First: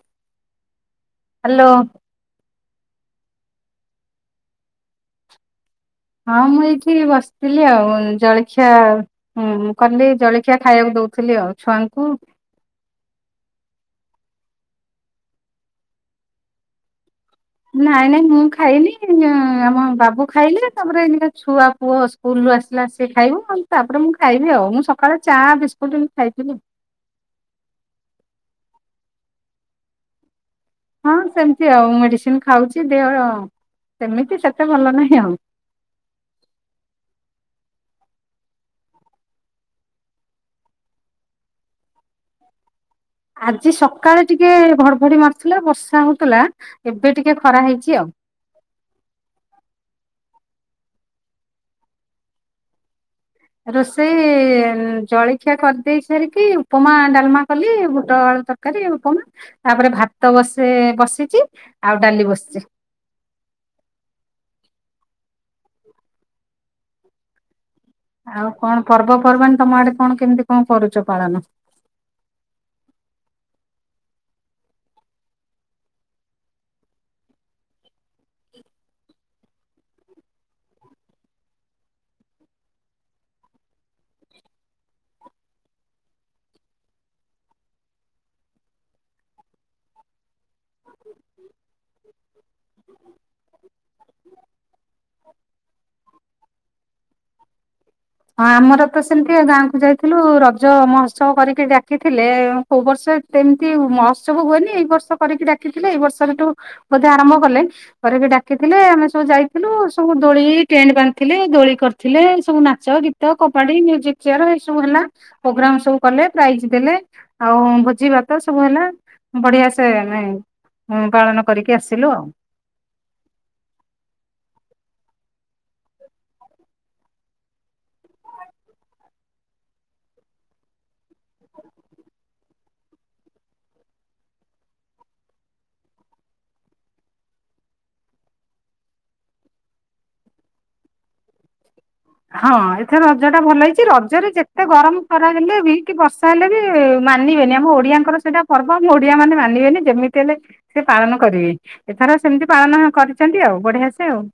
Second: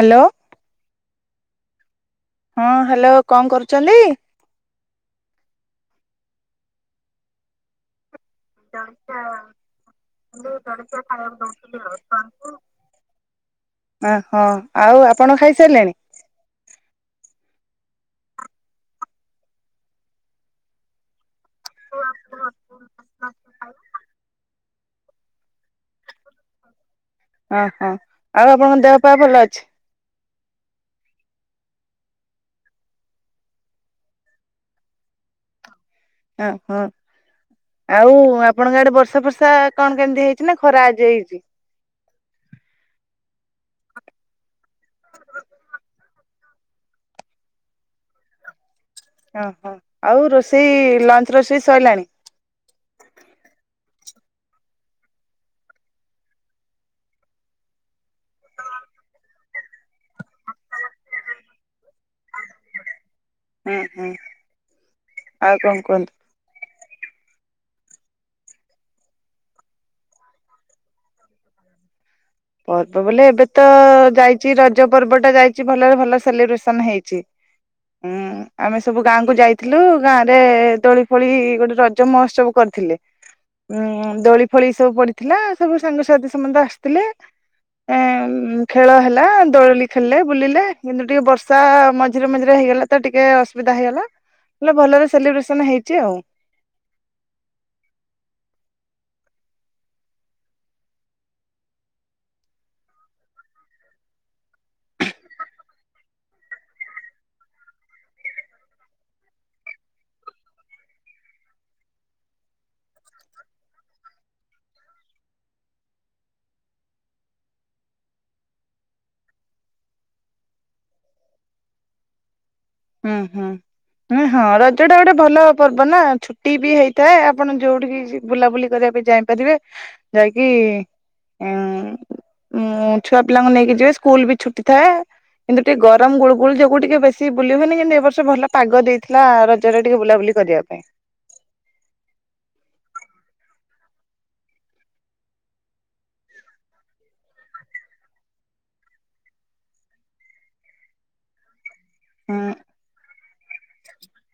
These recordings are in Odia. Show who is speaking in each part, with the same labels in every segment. Speaker 1: ହ୍ୟାଲୋ।
Speaker 2: ହ୍ୟାଲୋ।
Speaker 1: ହଁ ହ୍ୟାଲୋ କଣ କରୁଛନ୍ତି?
Speaker 2: ହଁ ମୁଁ ଏଇଠି ବସିଥିଲି ଆଉ ଉଁ ଜଳଖିଆ
Speaker 1: ଜଳଖିଆ
Speaker 2: କଲି, ଜଳଖିଆ ଖାଇବାକୁ ଦଉଥିଲି ଆଉ ଛୁଆଙ୍କୁ।
Speaker 1: ଅହଁ ଆଉ ଆପଣ ଖାଇସାରିଲେଣି?
Speaker 2: ନାଇଁ ନାଇଁ ମୁଁ ଖାଇନି, ଆମ ବାବୁ ଖାଇଲେ ତାପରେ ଛୁଆ ପୁଅ ସ୍କୁଲ ରୁ ଆସିଲା ସେ ଖାଇବ ତାପରେ ମୁଁ ଖାଇବି ଆଉ, ମୁଁ ସକାଳେ ଚାହା ବିସ୍କୁଟ ସ୍କୁଟ ଖାଇଥିଲି।
Speaker 1: ହଁ ହଁ ଆଉ ଆପଣଙ୍କ ଦେହ ପା ଭଲ ଅଛି?
Speaker 2: ହଁ ସେମିତି ଆଉ, ମେଡିସିନ ଖାଉଛି ଦେହ ସେମିତି ସେତେ ଭଲ ନାହିଁ ଆଉ।
Speaker 1: ଅ ହ। ଆଉ ଆପଣଙ୍କ ଆଡେ ବର୍ଷା ଫର୍ଷା କଣ କେମିତି ହେଇଛି ନା ଖରା ଆଜି ହେଇଛି?
Speaker 2: ଆଜି ସକାଳେ ଟିକେ ଘଡ ଘଡି ମାରୁଥିଲା, ବର୍ଷା ହଉଥିଲା, ଏବେ ଟିକେ ଖରା ହେଇଛି ଆଉ।
Speaker 1: ଓହୋ ଆଉ ରୋଷେଇ ଲଞ୍ଚ ରୋଷେଇ ସରିଲାଣି?
Speaker 2: ରୋଷେଇ ଜଳଖିଆ କରିଦେଇ ସାରିକି ଉପମା, ଡାଲମା କଲି ବୁଟ ଆଳୁ ତରକାରି ରୁଟି, ଉପମା ତାପରେ ଭାତ ବସେ ସେ ବସିଛି ଆଉ ଡାଲି ବସିଛି।
Speaker 1: ହୁଁ ହୁଁ ଆଉ କଣ କୁହନ୍ତୁ।
Speaker 2: ଆଉ କଣ ପର୍ବପର୍ବାଣୀ ତମ ଆଡେ କଣ କେମିତି କଣ କରୁଛ ପାଳନ?
Speaker 1: ପର୍ବ ବୋଲେ ଏବେ ତ ଯାଇଛି ରଜ ପର୍ବ ଟା ଯାଇଛି ଭଲରେ ଭଲ ସେଲିବ୍ରେସନ ହେଇଛି। ହୁଁ ଆମେ ସବୁ ଗାଁ କୁ ଯାଇଥିଲୁ, ଗାଁ ରେ ଦୋଳି ଫୋଳି ଗୋଟେ ରଜ ମହୋତ୍ସବ କରି ଥିଲେ, ଉଁ ଦୋଳି ଫୋଳି ସବୁ ପଡିଥିଲା ସବୁ ସାଙ୍ଗସାଥି ସମସ୍ତେ ଆସିଥିଲେ। ଉଁ ଖେଳ ହେଲା ଦୋଳି ଖେଳିଲେ ବୁଲିଲେ କିନ୍ତୁ ଟିକେ ବର୍ଷା ମଝିରେ ମଝିରେ ହେଇଗଲା ତ ଟିକେ ଅସୁବିଧା ହେଇଗଲା ହେଲେ ଭଲରେ ସେଲିବ୍ରେଶନ ହେଇଛି ଆଉ।
Speaker 2: ହଁ ଆମର ତ ସେମିତି ଗାଁ କୁ ଯାଇଥିଲୁ ରଜ ମହୋତ୍ସବ କରିକି ଡାକିଥିଲେ, କୋଉ ବର୍ଷ ସେମିତି ମହଉତ୍ସବ୍ ହୁଏନି ଏଇ ବର୍ଷ କରିକି ଡାକିଥିଲେ, ଏଇ ବର୍ଷଠୁ ବୋଧେ ଆରମ୍ଭ କଲେ ଡାକିଥିଲେ, ଆମେ ସବୁ ଯାଇଥିଲୁ, ସବୁ ଦୋଳି ଟେଣ୍ଟ ବାନ୍ଧିଥିଲେ, ଦୋଳି କରିଥିଲେ ସବୁ ନା ନାଚ, ଗୀତ, କବାଡି, ମିଉଜିକ ଚେୟାର, ଏ ସବୁ ହେଲା ପ୍ରୋଗ୍ରାମ ସବୁ କଲେ ପ୍ରାଇଜ ଦେଲେ, ଆଉ ଭୋଜି ଭାତ ସବୁ ହେଲା ବଢିଆ ସେ ଆମେ ପାଳନ କରିକି ଆସିଲୁ ଆଉ।
Speaker 1: ହୁଁ ହୁଁ। ଉଁ ହଁ ରଜ ଟା ଗୋଟେ ଭଲ ପର୍ବ ନା ଛୁଟି ବି ହେଇଥାଏ ଆପଣ ଯୋଉଠିକି ଯି ବୁଲାବୁଲି କରିବା ଯାଇପାରିବେ, ଯାଇକି
Speaker 2: [unintelligible]
Speaker 1: ଉଁ ଛୁଆ ପିଲାଙ୍କୁ ନେଇକି ଯିବେ ସ୍କୁଲ ବି ଛୁଟି ଥାଏ କିନ୍ତୁ ଟିକେ ଗରମ ଗୁଳୁ ଗୁଳି ଯୋଗୁ ଟିକେ ବେଶୀ ବୁଲି ହୁଏନି କିନ୍ତୁ ଏବ ବର୍ଷ ଭଲ ପାଗ ଦେଇଥିଲା ରଜରେ ଟିକେ ବୁଲାବୁଲି କରିବା ପାଇଁ।
Speaker 2: ହଁ ଏଥରେ ରଜ ଟା ଭଲ ହେଇଛି ରଜରେ ଯେତେ ଗରମ ଖରା ହେଲେ ବି କି ବର୍ଷା ହେଲେ ବି। ମାନିବେନି ଆମ ଓଡିଆଙ୍କର ସେଇଟା ପର୍ବ, ଆମ ଓଡିଆ ମାନେ ମାନିବେନି ଯେମିତି ହେଲେ ସେ ପାଳନ କରିବେ। ଏଥର
Speaker 1: ହୁଁ
Speaker 2: ସେମିତି ପାଳନ କରିଛନ୍ତି ଆଉ ବଢିଆ ସେ ଆଉ।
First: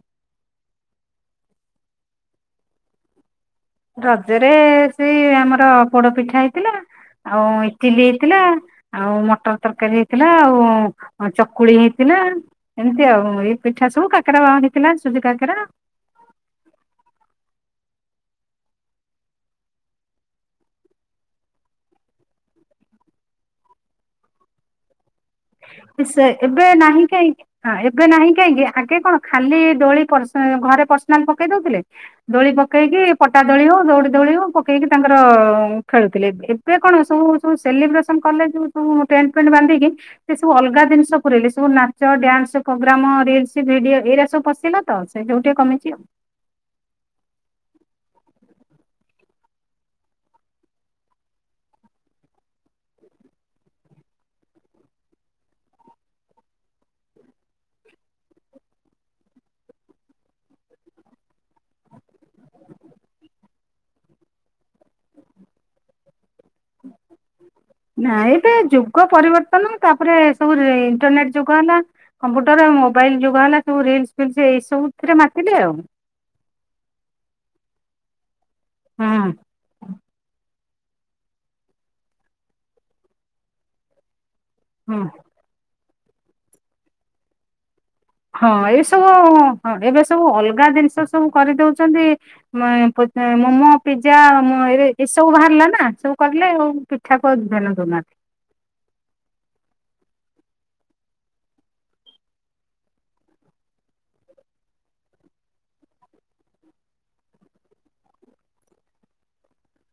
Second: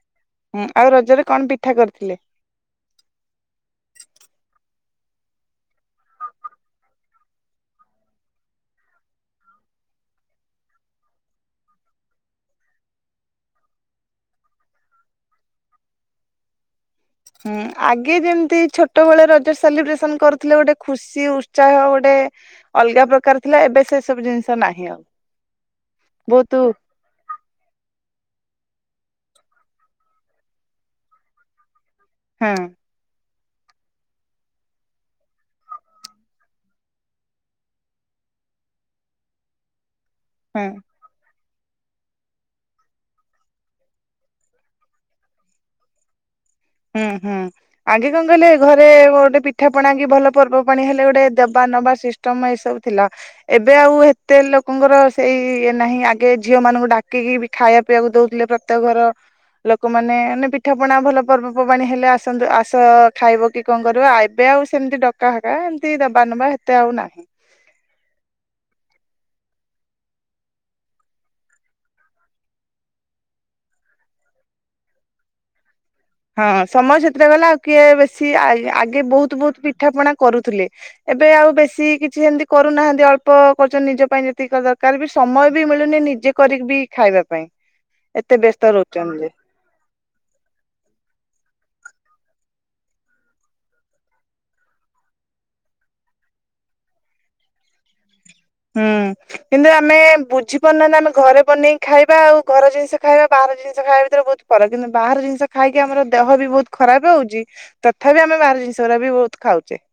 Speaker 1: ହୁଁ ଆଉ ରଜରେ କଣ ପିଠା କରିଥିଲେ?
Speaker 2: ରଜରେ ସେଇ ଆମର ପୋଡ ପିଠା ହେଇଥିଲା। ଆଉ ଇଟିଲି ହେଇଥିଲା, ଆଉ ମଟର ତରକାରୀ ହେଇଥିଲା, ଆଉ ଚକୁଳି ହେଇଥିଲା। ଲା ଏମିତି ଆଉ ଏଇ ପିଠା ସବୁ କାକରା ବା ହେଇଥିଲା ସୁଜି କାକରା।
Speaker 1: [inaudible] ହୁଁ ଆଗେ ଯେମିତି ଛୋଟବେଳେ ରଜ ସେଲିବ୍ରେସନ କରୁଥିଲେ ଗୋଟେ ଖୁସି ଉତ୍ସାହ ଗୋଟେ। ଅଲଗା ପ୍ରକାର ଥିଲା ଏବେ ସେ ସବୁ ଜିନିଷ ନାହିଁ ଆଉ।
Speaker 2: ସେ
Speaker 1: ବହୁତ
Speaker 2: ଏବେ ନାହିଁ କାହିଁକି ହଁ ଏବେ। ଏବେ ନାହିଁ କାହିଁକି ଆଗେ କଣ ଖାଲି ଦୋଳି ପରସ ଘରେ ପର୍ସନାଲ ପକେଇ ଦଉଥିଲେ। ଦୋଳି
Speaker 1: ହଁ
Speaker 2: ପକେଇକି। ପଟା ଦୋଳି ହଉ ଦୌଡ଼ି ଦୋଳି ହଉ ପକେଇକି ତାଙ୍କର ଉଁ ଖେଳୁଥିଲେ ଏବେ କଣ ସବୁ ସବୁ ସେଲିବ୍ରେସନ। କଲେ ଯୋଉ ସବୁ ଟେଣ୍ଟ ଫେଣ୍ଟ ବାନ୍ଧିକି ସେ ସବୁ
Speaker 1: ହଁ
Speaker 2: ଅଲଗା ଜିନିଷ ପୁରେଇଲେ। ସବୁ ନାଚ, ଡ୍ୟାନ୍ସ ପ୍ରୋଗ୍ରାମ, ରିଲସ ଭିଡିଓ, ଏଇରା ସବୁ ପଶିଲା ତ ସେ ଯୋଗୁ ଟିକେ କମିଛି ଆଉ।
Speaker 1: ହୁଁ ହୁଁ ଆଗେ କଣ କହିଲେ ଘରେ ଗୋଟେ ପିଠା ପଣା କି ଭଲ ପର୍ବ ପାଣି ହେଲେ ଗୋଟେ ଦେବା। ନବା ସିଷ୍ଟମ୍ ଏ ସବୁ ଥିଲା, ଏବେ ଆଉ ହେତେ ଲୋକଙ୍କର ସେଇ ଇଏ ନାହିଁ ଆଗେ ଝିଅ ମା ମାନଙ୍କୁ ଡାକିକି ଖାଇଆ ପିଆକୁ ଦଉଥିଲେ। ପ୍ରତ୍ୟେକ ଘର ଲୋକମାନେ ମାନେ ପିଠା, ପଣା, ଭଲ। ପର୍ବପର୍ବାଣୀ ହେଲେ ଆସନ୍ତୁ ଆସ ଖାଇବ କି କଣ କରବ। ଅ ଏବେ ଆଉ ସେମିତି ଡକା ହକା ଏମିତି ଦବା ନବା। ନବା ହେତେ ଆଉ ନାହିଁ।
Speaker 2: ନାଇଁ ଏବେ ଯୁଗ ପରିବର୍ତ୍ତନ। ତା ପରେ ସବୁ ଇଣ୍ଟରନେଟ ଯୁଗ ହେଲା କମ୍ପୁଟର। ମୋବାଇଲ ଯୁଗ ହେଲା ସବୁ ରିଲସ ଫିଇଲ୍ସ ଏଇ ସବୁ ଥିରେ ମାତିଲେ ଆଉ।
Speaker 1: ହଁ ସମୟ ସେଥିରେ ଗଲା, ଆଉ କିଏ ବେଶୀ ଆ ଆଗେ
Speaker 2: ହୁଁ
Speaker 1: ବହୁତ ବହୁତ ପିଠା, ପଣା କରୁଥିଲେ। ଏବେ ଆଉ ବେଶୀ କିଛି ହେମତି କରୁ ନାହାନ୍ତି ଅଳ୍ପ କରୁଛନ୍ତି ନିଜ ପାଇଁ ଜେତିି ଯେତିକ ଦରକାର
Speaker 2: ହୁଁ।
Speaker 1: ବି ସମୟ ବି ମିଳୁନି ନିଜେ କରିକି ବି ଖାଇବା ପାଇଁ। ଏତେ
Speaker 2: ହଁ
Speaker 1: ବ୍ୟସ୍ତ
Speaker 2: ଏ ସବୁ
Speaker 1: ରହୁଛନ୍ତି ଯେ।
Speaker 2: ଆଉ ହଁ ଏବେ ସ ସବୁ ଅଲଗା ଜିନିଷ ସବୁ କରିଦଉଛନ୍ତି। ମେ-ପେ ମମୋ ପିଜା ଏ ସବୁ ସବୁ ବାହାରିଲା ନା ସବୁ କରିଲେ ଆଉ ପିଠା କୁ ଆଉ ଧ୍ୟାନ ଦଉନାହାନ୍ତି।
Speaker 1: ହୁଁ କିନ୍ତୁ ଆମେ ବୁଝିପାରୁନାହାନ୍ତି ଆମେ ଘରେ ବନେଇକି ଖାଇବା ଆଉ ଘର ଜିନିଷ ଖାଇବା ବାହାର। ଜିନିଷ ଖାଇବା ଭିତରେ ବହୁତ୍ ଫରକ୍ କିନ୍ତୁ ବାହାର ଜିନିଷ ଖାଇକି ଆମର ଦେହ ବି ବହୁତ ଖରାପ ହଉଛି ତଥାପି ଆମେ ବାହାର। ଜିନିଷ ଗୁରା ବି ବହୁତ ଖାଉଛେ।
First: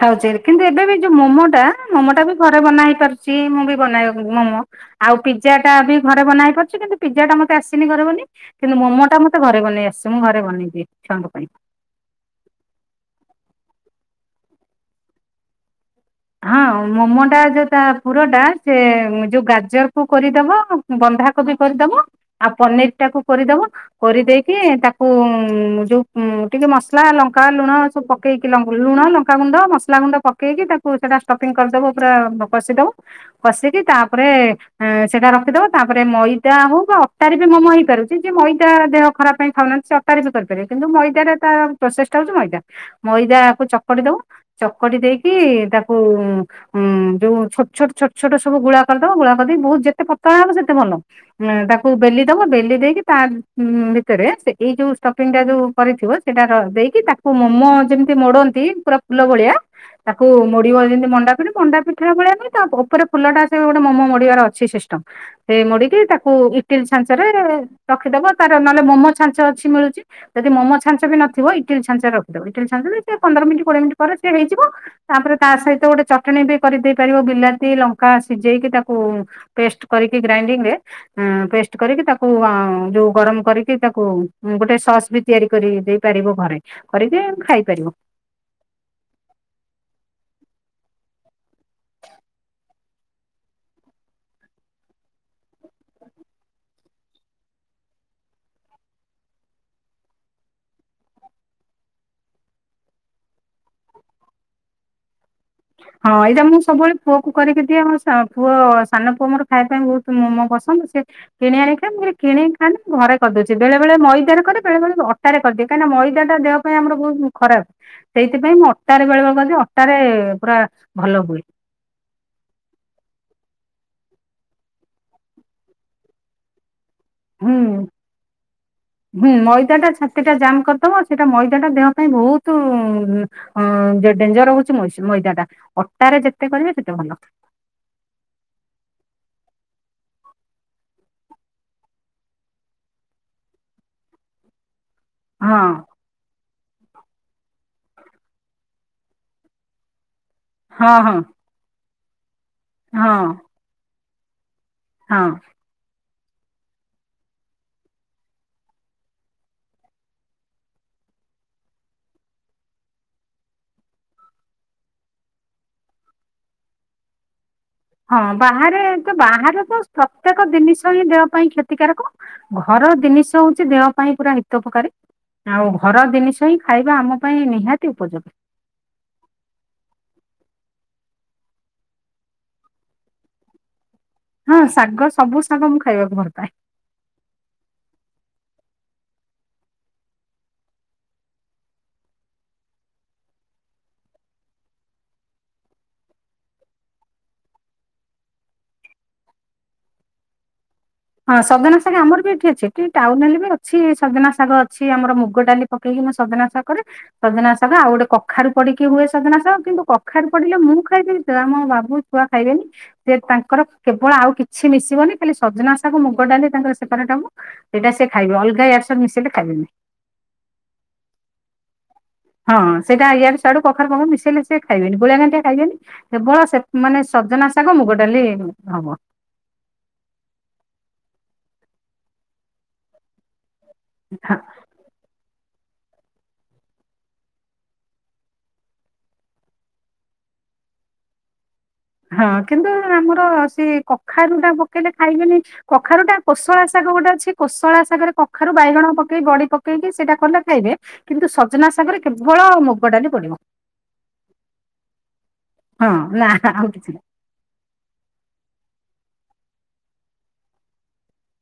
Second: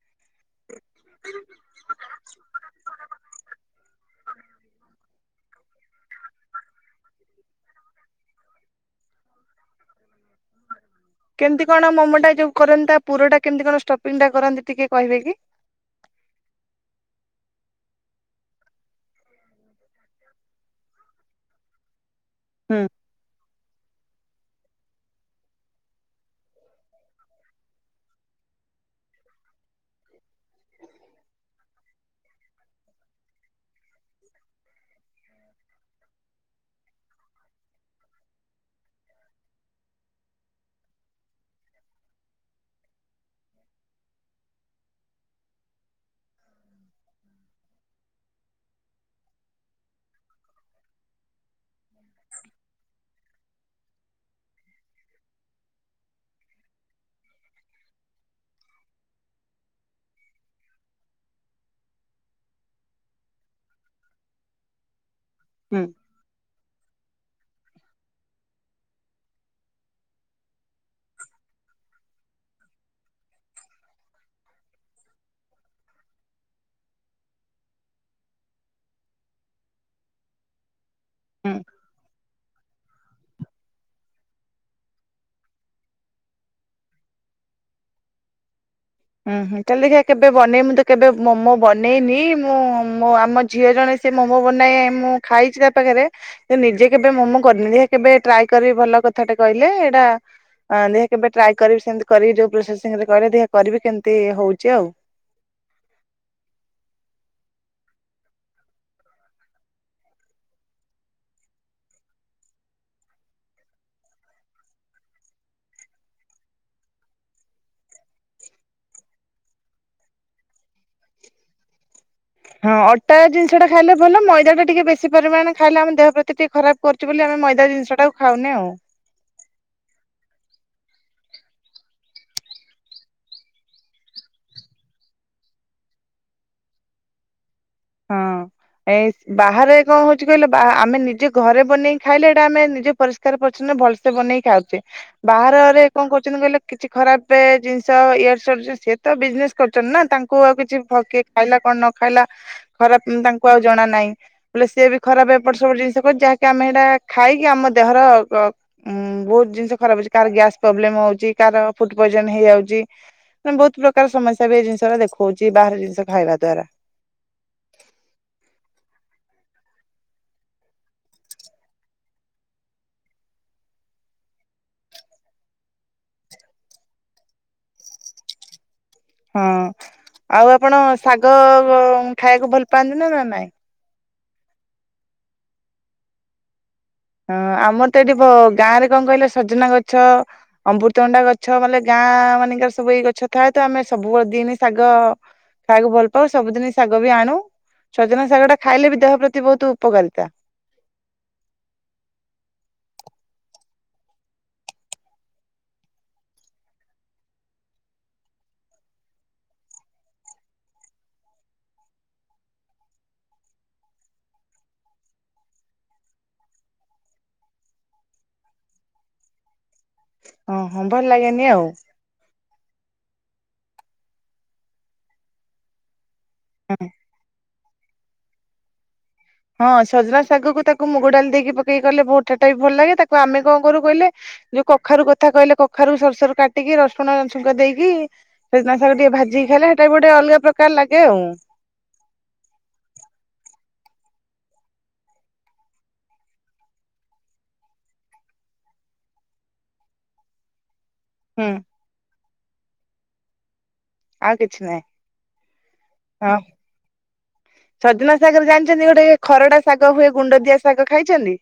Speaker 2: ଖାଉଛେ କିନ୍ତୁ ଏବେ ବି ଯୋଉ ମୋମୋ ଟା ମୋମୋ ଟା ବି ଘରେ ବନା ହେଇ ପାରୁଛି। ମୁଁ ବି ବନେଇବାକୁ ମୋମୋ ଆଉ ପିଜା ଟା ବି ଘରେ ବନା ହେଇପାରୁଛି କିନ୍ତୁ ପିଜା ଟା ମତେ ଆସିନି ଘରେ ବନେଇ। କିନ୍ତୁ ମୋମୋ ଟା ମତେ ଘରେ ବନେଇ ଆସେ ମୁଁ ଘରେ ବନେଇଦିଏ। ଛୁଆଙ୍କ ପାଇଁ।
Speaker 1: କେମିତି କଣ ମୋମୋ ଟା ଯୋଉ କରନ୍ତି ତା ପୁର ଟା କେମିତି କଣ। ଷ୍ଟପିଂ ଟା କରନ୍ତି ଟିକେ କହିବେ କି?
Speaker 2: ହଁ ମୋମୋ ଟା ଯୋଉ ତା ପୁରଟା ସେ ଯୋଉ ଗାଜରକୁୁ କୋରିଦବ। ବନ୍ଧା କୋବି କୋରିଦବ ଆଉ
Speaker 1: ହୁଁ
Speaker 2: ପନିର୍ ଟାକୁ କୋରିଦବ କୋରିଦେଇକି। କି ତାକୁ ଯୋଉ। ଉଁ ଟିକେ ମସଲା ଲଙ୍କା ଲୁଣ ସବୁ ପକେଇକି ଲୁଣ ଲଙ୍କାଗୁଣ୍ଡ ମସଲା ଗୁଣ୍ଡ ପକେଇକି ତାକୁ। ସେଟା ଷ୍ଟପିଂ କରିଦବ ପୁରା କସିଦବ କସିକି। ତାପରେ ସେଇଟା ରଖିଦେବ ତାପରେ ମଇଦା ହଉ ବା ଅଟାରେ ବି ମୋମୋ ହେଇପାରୁଛି ଯେ ମଇଦା। କାର ଦେହ ଖରାପ ପାଇଁ ଖାଉ ନାହାନ୍ତି ସେ ଅଟାରେ ବି କରି ପାରିବେ କିନ୍ତୁ ମଇଦା ରେ ତା ପ୍ରସେସ୍ ଟା ହଉଛି ମଇଦା ମଇଦାକୁ ଚକଡି ଦବ ଚକଟି ଦେଇକି। ତାକୁ ଉଁ ଯୋଉ ଛୋଟ ଛୋଟ ଛୋଟ ଛଟ ସବୁ ଗୁଳା କରିଦବ ଗୁଳା କରିଦେଇବି ବହୁତ ଯେତେ ପତଳା ହେବ ସେତେ। ଭଲ ଏଁ ତାକୁ ବେଲି ଦବ ବେଲି ଦେଇକି ତା ଉଁ ଭିତରେ ସେ ଏଇ ଯୋଉ ଷ୍ଟୋପିଂ ଟା ଯୋଉ। କରିିଥିବ ସେଟାର ଦେଇକି ତାକୁ ମୋମୋ ଯେମତି ମୋଡନ୍ତି ପୁରା ଫୁଲ ଭଳିଆ ତାକୁ ମୋଡ଼ି। ବ ଯେମତି ମଣ୍ଡା ପିଠା ମଣ୍ଡା ପିଠା ଭଳିଆ ନୁହେଁ ତା ପ ଉପରେ ଫୁଲଟା ସେ ଗୋଟା ମୋମୋ ମୋଡ଼ିବାର ଅଛି ସିଷ୍ଟମ୍। ସେ
Speaker 1: ହୁଁ
Speaker 2: ମୋଡିକି ତାକୁ ଇଟିଲି ଛାଞ୍ଚ। ତରେ ରଖିଦବ ତାର ନହେଲେ ମୋମ ଛାଞ୍ଚ ଅଛି ମିଳୁଛି ଯଦି ମୋମ ଛାଞ୍ଚ ବି ନଥିବ ଇଟିଲ ଛାଞ୍ଚରେ ରଖିଦେବ ଇଟିଲି ଚାଞ୍ଚ ରେ ସେ ପନ୍ଦର ମିନିଟ୍ କୋଡିଏ ମିନିଟ୍ ପରେ ସେ ହେଇଯିବ। ତାପରେ ତା ସହିତ ଗୋଟେ ଚଟନି ବି କରିଦେଇ ପାରିବ ବିଲାତି, ଲଙ୍କା ସିଝେଇକି ତାକୁ ପେଷ୍ଟ କରିକି ଗ୍ରାଇ ଏଣ୍ଡିଂ ରେ ହଁ
Speaker 1: ହୁଁ।
Speaker 2: ପେଷ୍ଟ କରିକି ତାକୁ ହଁ ଗରମ୍ କରିକି ତାକୁ ଗୋଟେ ସୋସ୍ ବି ତିଆରି କରି ଦେଇ ପାରିବ ଘରେ କରିକି ଖାଇପାରିବ।
Speaker 1: ହୁଁ ହୁଁ ତା ହେଲେ କେବେ ବନାଇମି ମୁଁ ତ କେବେ ମୋମୋ ବନେଇନି ମୁଁ ମୋ ଆମ ଝିଅ ଜଣେ ସେ ମୋମୋ ବନାଏ ମୁଁ ଖାଇଛି ତା ପାଖରେ ନିଜେ କେବେ ମୋମୋ କରିନି ଦେଖିବା କେବେ ଟ୍ରାଏ କରିବି ଭଲ କଥା ଟେ କହିଲେ ଏଇଟା ଦେଖିବା କେବେ ଟ୍ରାଏ କରିବି ସେମିତି କରିବି ଯଉ ପ୍ରୋସେସିଙ୍ଗ ରେ କହିଲେ କରିବି କେମିତି ହୋଉଛି ଆଉ।
Speaker 2: ହଁ ଏଇଟା ମୁଁ ସବୁବେଳେ ପୁଅକୁ କରିକି ଦିଏ ପୁଅ ସାନ ପୁଅ ମୋର ଖାଇବା ପାଇଁ ବହୁତ ମୋମୋ ପ ସନ୍ଦ ସେ କିଣି ଆଣ ଖଏ ମୁଁ କହିଲି କିଣିକି ଖାନା ଘରେ କରିଦଉଛି। ବେଳେବେଳେ ମଇଦାରେ କରେ ବେଳେବେଳେ ଅଟାରେ କ କାହିଁକିନା ମଇଦାଟା ଦେହ ପାଇଁ ଆମର ବହୁତ ଖରାପ ସେଇଥିପାଇଁ ମୁଁ ଅଟାରେ ବେଳେବେଳେ କରି ଦିଏ ଅଟାରେ ପୁରା ଭଲ ହୁଏ।
Speaker 1: ହଁ ଅଟା ଜିନିଷ ଟା ଖାଇଲେ ଭଲ ମଇଦା ଟା ଟିକେ ବେଶୀ ପରିମାଣ ଖାଇଲେ ଆମ ଦେହ ପ୍ରତିି ଟିକେ ଖରାପ କରୁଛି ବୋଲି ଆମେ
Speaker 2: ହୁଁ
Speaker 1: ମଇଦା ଜିନିଷ ଟାକୁ ଖାଉନେ ଆଉ।
Speaker 2: ହୁଁ ମଇଦାଟା ଛାତି ଟା ଜାମ୍ କରିଦବ ସେଟା ମଇଦାଟା ଦେହ ପାଇଁ ବହୁତ ଉଁ ଉଁ ଡେଞ୍ଜର ହେଉଛି ମଇଦା ଟା ଅଟାରେ ଯେତେ କରିବେ ସେତେ ଭଲ।
Speaker 1: ହଁ। ଏ ବାହାରେ କଣ ହଉଛି କହିଲେ ଆମେ ନିଜେ ଘରେ ବନେଇକି ଖାଇଲେ ଏଇଟା ଆମେ ନିଜ ପରିଷ୍କାର ପରିଚ୍ଛନ୍ନ ଭଲ୍ସେ ବନେଇ ଖାଉଛେ
Speaker 2: ହଁ
Speaker 1: ବାହାରରେ କଣ କରୁଛନ୍ତି କହିଲ କିଛି ଖରାପ ଜିନିଷ ୟାଡୁସ୍ୟାଡୁ ଜିନିଷ ସିଏ ତ ବିଜ୍ନେସ୍ କରୁଛନ୍ତି ନା ତା କୁ ଆଉ କିଛି
Speaker 2: ହଁ ହଁ
Speaker 1: ଫକି ଖାଇଲା କଣ ନ ଖାଇଲା
Speaker 2: ହଁ
Speaker 1: ଖରାପ ତାଙ୍କୁ ଆଉ ଜଣା ନାହିଁ। ହେଲେ ସେଏ ବି
Speaker 2: ହଁ
Speaker 1: ଖରାପ ଏପଟ ସେପଟ ଜିନିଷ ଯା ଆମେ ହେଟା ଖାଇକି ଆମ ଦେହର ଉଁ ବହୁତ ଜିନିଷ ଖରାପ ହେଉଛି କାହାର ଗ୍ୟାସ୍ ପ୍ରୋବ୍ଲେମ ହଉଛି କା କାର ଫୁଡ୍ ପଏଜନ୍ ହେଇଯାଉଛି। କା ମାନେ ବହୁତ ପ୍ରକାର ସମସ୍ୟା ବି ଏଇ ଜିନିଷ ଟା ଦେଖଉଛି ବାହାର ଜିନିଷ ଖାଇବା ଦ୍ଵାରା।
Speaker 2: ହଁ ବାହାରେ ତ ବାହାରକୁ ପ୍ରତ୍ୟେକ ଜିନିଷ ହିଁ ଦେହ ପାଇଁ କ୍ଷତିକାରକ ଘ ର ଜିନିଷ ହୋଉଛି ଦେହ ପାଇଁ ପୁରା ହିତପକାରୀ ଆଉ ଘର ଜିନିଷ ହିଁ ଖାଇବା ଆମ ପାଇଁ ନିହାତି ଉପଯୋଗୀ।
Speaker 1: ହଁ ଆଉ ଆପଣ ଶାଗ ଖାଇବାକୁ ଭଲ ପାଆନ୍ତି ନା ନା ନାଇଁ?
Speaker 2: ହଁ ଶାଗ ସବୁ ଶାଗ ମୁଁ ଖାଇବାକୁ ଭଲ ପାଏ।
Speaker 1: ହଁ ଆମର ତ ଏଠି ଗାଁ ରେ କଣ କହିଲେ ସଜନା ଗଛ ଅମୃତଭଣ୍ଡା ଗଛ ମାନେ ଗାଁ ଗାଁ ମାନଙ୍କରେ ସବୁ ଏଇ ଗଛ ଥାଏ ତ ଆମେ ସବୁବେଳେ ଦିନ ଶାଗ ଖାଇବାକୁ ଭଲ ପାଉ ସବୁଦିନ ଶାଗ ବି ଆଣୁ ସଜନା ଶାଗ ଟା ଖାଇଲେ ବି ଦେହ ପ୍ରତି ବହୁତ ଉପକାରିତା।
Speaker 2: ହଁ ସଜନା ଶାଗ ଆମର ବି ଏଠି ଅଛିଠି ଟାଉନହେଲେବି ଅଛି ସଜନା ଶାଗ ଅଛି ଆମର ମୁଗ ଡାଲି ପକେଇ ସଜନା ଶାଗରେ ସଜନା ଶାଗ ଆଉ ଗୋଟେ କଖାରୁ ପଡିକି ହୁଏ ସଜନା ଶାଗ କିନ୍ତୁ କଖାରୁ ପଡିଲେ ମୁଁ ଖାଇ ଆମ ବାବୁ ଛୁଆ ଖାଇବେନି ସେ ତାଙ୍କର କେବଳ ଆଉ କିଛି ମିଶିବନି ଖାଲି ସଜନା ଶା ତାଙ୍କୁ ମୁଗ ଡାଲି ତାଙ୍କର ସେପାରେଟ ହବ ସେଇଟା ସେ ଖାଇବେ ଅଲଗା ଏଆଡୁ ସେୟାଡୁ ମିଶିଲେ ଖାଇବେନି।
Speaker 1: ଓହୋ ଭଲ ଲାଗେନି ଆଉ।
Speaker 2: ହଁ ସେଇଟା ଏଆଡୁସିଆଡ଼ୁ କଖାରୁପଖାରୁ ମିଶେଇଲେ ସେ ଖାଇବେନି ଗୋଳିଆଘାଣ୍ଟିଆ ଖାଇବେନି କେବଳ ସେ ମାନେ ସଜନା ଶାଗ ମୁଗ ଡାଲି ହବ।
Speaker 1: ହଁ ସଜନା ଶାଗକୁ ତାକୁ ମୁଗ ଡାଲି ଦେଇକି ପକେଇିଲେ ବୋଟା ଟା ବି ଭଲ ଲାଗେ ତାକୁ ଆମେ କଣ କରୁ କହିଲେ ଯୋଉ କଖାରୁ କଥା କହିଲେ କଖାରୁ ସରୁ ସରୁ କାଟିକି ରସୁଣଛୁଙ୍କ ଦେଇକି ସଜନାଶାଗ ଟିକେ ଭାଜିକି ଖାଇଲେ ସେଇଟା ବି ଗୋଟେ ଅଲଗା ପ୍ର କାର ଲାଗେ ଆଉ।
Speaker 2: ହଁ କିନ୍ତୁ ଆମର ସେ କଖାରୁ ଟା ପକେଇଲେ ଖାଇବେନି କଖାରୁୁ ଟା କୋଶଳା ଶା ଗୋଟେ ଅଛି କୋଶଳା ଶାଗରେ କଖାରୁ ବାଇଗଣ ପକେଇ ବଡି ପକେଇକି ସେଇଟା କଲେ ଖାଇବେ କିନ୍ତୁ
Speaker 1: ହୁଁ
Speaker 2: ସଜନାଶାଗରେ କେବଳ ମୁଗ ଡାଲି ପଡିବ।
Speaker 1: ଆଉ କିଛି ନାହିଁ
Speaker 2: ନା
Speaker 1: ହଁ।
Speaker 2: ଆଉ କିଛି ନାହିଁ
Speaker 1: ସଜନାଶାଗରେ ଜାଣିଛନ୍ତି ଗୋଟେ ଖରଡା ଶାଗ ହୁଏ ଗୁଣ୍ଡ ଦିଆ ଶାଗ ଖାଇଛନ୍ତି।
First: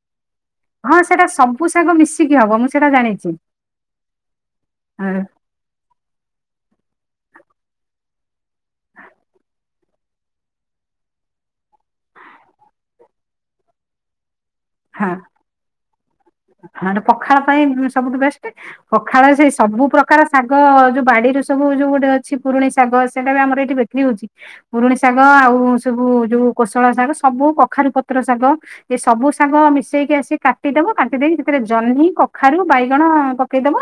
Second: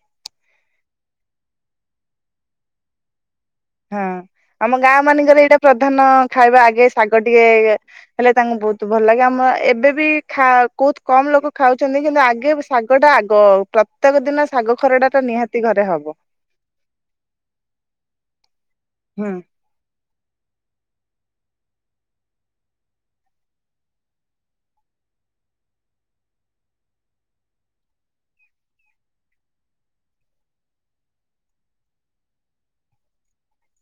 Speaker 2: ହଁ ସେଟା ସବୁ ଶାଗ ମିଶିକି ହବ ମୁଁ ସେଇଟା ଜାଣିଛି।
Speaker 1: ହଁ ଆମ ଗାଁ
Speaker 2: ହଁ
Speaker 1: ମାନଙ୍କରେ ଏଇଟା ପ୍ରଧାନ ଖାଇବା ଆଗେ ଶାଗ ଟିକେ ହେଲେ ତାଙ୍କୁ ବହୁତ ଭଲ ଲାଗେ ଆମ ଏବେ ବି ବହୁତ କମ୍ ଲୋକ ଖାଉଛନ୍ତି କିନ୍ତୁ ଆଗେ ଶାଗଟା ଆଗ ପ୍ରତ୍ୟେକ ଦିନ ଶାଗ ଖରଡା
Speaker 2: ହଁ
Speaker 1: ଟା ନିହାତି ଘରେ ହବ
Speaker 2: ହ ପଖାଳ ପାଇଁ ସବୁଠୁ ବେଷ୍ଟ ପଖାଳ
Speaker 1: ହୁଁ
Speaker 2: ସେଇ ସବୁ ପ୍ରକାର ଶାଗ ଯୋଉ ବାଡିରେ ସବୁ ଯୋଉ ଗୋଟେ ଅଛି ପୁରୁଣିଶାଗ ସେଇଟା ବି ଆମର ଏଇଠି ବିକ୍ରି ହଉଛି ପୁ ଶାଗ ଆଉ ସବୁ ଯୋଉ କୋଶଳ ଶାଗ ସବୁ କଖାରୁ ପତ୍ର ଶାଗ ଏ ସବୁ ଶାଗ ମିଶେଇକି ଆସିକି କାଟିଦବ କାଟିଦେଇକି ସେଥିରେ ଜହ୍ନି କଖାରୁ ବାଇଗଣ ପକେଇଦବ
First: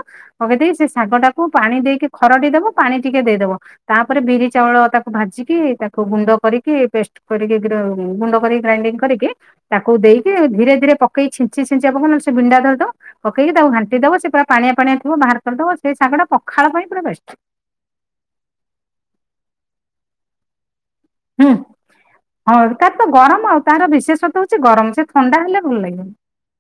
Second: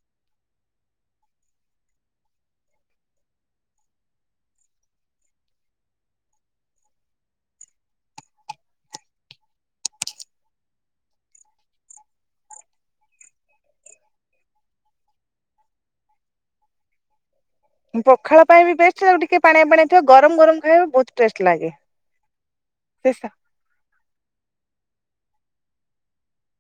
Speaker 2: ସେ ଶାଗ ଟାକୁ ପାଣି ଦେଇକି ଖରଟି ଦବ ପାଣି ଟିକେ ଦେଇଦବ ତାପରେ ବିରି ଚାଉଳ ତାକୁ ଭାଜିକି ତାକୁ ଗୁଣ୍ଡ କରିକି ପେଷ୍ଟ କରିକି ଗୁଣ୍ଡ କରି ଗ୍ରାଇଣ୍ଡିଙ୍ଗ କରିକି ତାକୁ ଦେଇକି ଧୀରେ ଧୀରେ ପକେଇ ଛିଞ୍ଚି ଛିଞ୍ଚିବା ପ ସେ ବିଣ୍ଡା ଧଦ ପକ ତାକୁ ଘାଣ୍ଟି ଦବ ସେ ପା ପାଣିଆ ପାଣିଆ ଥ ବାହାର କରିଦବ ସେଇ ଶାଗ ଟା ପଖାଳ ପାଇଁ ପୁରା ବେଷ୍ଟ୍।
Speaker 1: ପଖାଳ ପାଇଁ ବି ବେଷ୍ଟ୍ ତାକୁ ଟିକେ ପାଣିଆ ପାଣି ଥିବ ଗରମ ଗରମ ଖାଇବା ବହୁତ ଟେଷ୍ଟ
Speaker 2: ହୁଁ
Speaker 1: ଲାଗେ
Speaker 2: ହଁ କ ତ
Speaker 1: ସେ ଶା
Speaker 2: ଗରମ ଆଉ ତାର ବିଶେଷତ୍ୱ ହଉଛି ଗରମ ସେ ଥଣ୍ଡା ହେଲେ ଭଲ ଲାଗିବନି।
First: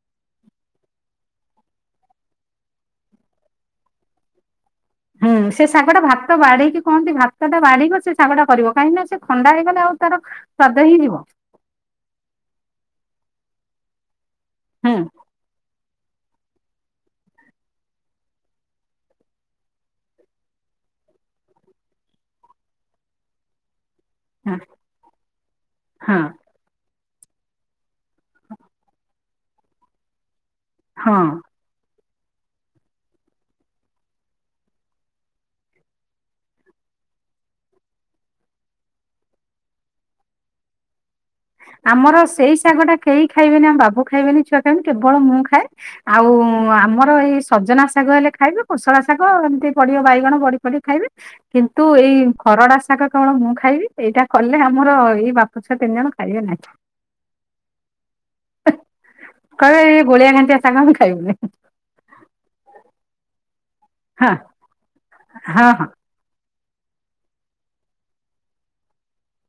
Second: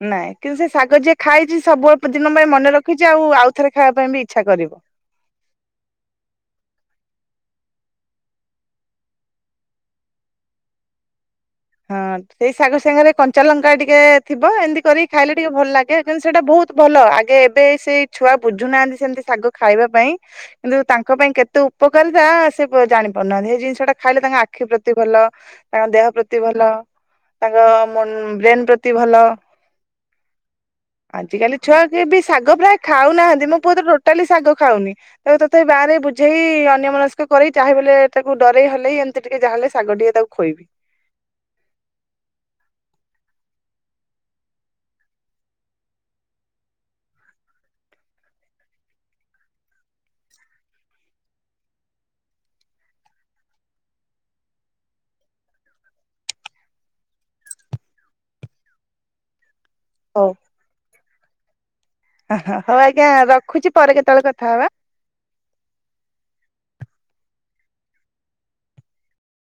Speaker 1: ନାଇଁ କିନ୍ତୁ ସେ ଶାଗ ଯିଏ ଖାଇଛି ସବୁ ଦିନ ପାଇଁ ମନେ ରଖିଛି ଆଉ ଆଉଥରେ ଖାଇବା ପାଇଁ ବି ଇଚ୍ଛା କରିବ।
Speaker 2: ହୁଁ ସେ ଶାଗ ଟା ଭାତ ବାଢେଇିକି କହନ୍ତି ଭାତ ଟା ବାଢିକି ସେ ଶାଗଟ ଟା କରିବ କାହିଁକି ନା ସେ ଥଣ୍ଡା ହେଇଗଲେ ଆଉ ତାର ସ୍ୱାଦ ହେଇଯିବ
Speaker 1: ହଁ ସେଇ ଶାଗ ସାଙ୍ଗରେ କଞ୍ଚା ଲଙ୍କା ଟିକେ ଥିବ ଏମିତି
Speaker 2: ହୁଁ
Speaker 1: କରି ଖାଇଲେ ଟିକେ ଭଲ ଲାଗେ। କିନ୍ତୁ ସେଇଟା ବହୁତ ଭଲ ଆଗେ ଏବେ ସେଇ ଛୁଆ ବୁଝୁନାହାନ୍ତି ସେମିତି ଶାଗ ଖାଇବା ପାଇଁ କିନ୍ତୁ ତାଙ୍କ ତାଙ୍କ ପାଇଁ କେତେ ଉପକାରିତା ସେ ଜାଣିପାରୁନାହାନ୍ତି ସେ ଜିନିଷ ଟା ଖାଇଲେ ତାଙ୍କ
Speaker 2: ହଁ
Speaker 1: ଆଖି ପ୍ରତି ଭଲ ତାଙ୍କ ଦେହ
Speaker 2: ହଁ।
Speaker 1: ପ୍ରତି ଭଲ ତାଙ୍କ ବ୍ରେନ୍ ପ୍ରତି ଭଲ।
Speaker 2: ହଁ।
Speaker 1: ଆଜି କାଲି ଛୁଆ ଯେ ବି ଶାଗ ପ୍ରାୟ ଖାଉନାହାନ୍ତି ମୋ ପୁଅ ତ ଟୋଟାଲି ଶାଗ ଖାଉନି ତ ତଥାପି ବାହାରେ ବୁଝେଇ ଅନ୍ୟ ମସ୍କ କରେଇ ଚାହିଁବୋଲେ ତାକୁ ଡରେଇ ହଲେଇ ଏମିତି ଟିକେ ଯାହା ହେଲେ ଶାଗ ଟିକେ ତାକୁ ଖୁଆଇବି।
Speaker 2: ଆମର ସେଇ ଶାଗଟା କେହି ଖାଇବେନି ଆମ ବାବୁ ଖାଇବେନି, ଛୁଆ ଖାଇବେନି କେବଳ ମୁଁ ଖାଏ ଆଉ ହଁ ଆମର ଏହି ସଜନା ଶାଗ ହେଲେ ଖାଇବେ, କୁଶଳ ଶାଗ ଏମିତି ପଡିବ ବାଇଗଣ ବଢି ପଡି ଖାଇବେ କିନ୍ତୁ ଏଇ ଖରଡ଼ା ଶାଗ କେବଳ ମୁଁ ଖାଇବି ଏଇଟା କଲେ ଆମର ଏଇ ବାପ ଛୁଆ ତିନି ଜଣ ଖାଇଆ ନାଇଁ [inaudible] କହଇ ଗୋଳିଆ ଘାଣ୍ଟିଆ ଶାଗ ଖାଇବୁନୁ।
Speaker 1: ଓଃ ହଉ ଆଜ୍ଞା ରଖୁଛି ପରେ କେତେବେଳେ
Speaker 2: ହଁ
Speaker 1: କଥା ହବା।
Speaker 2: ହଁ ହଁ।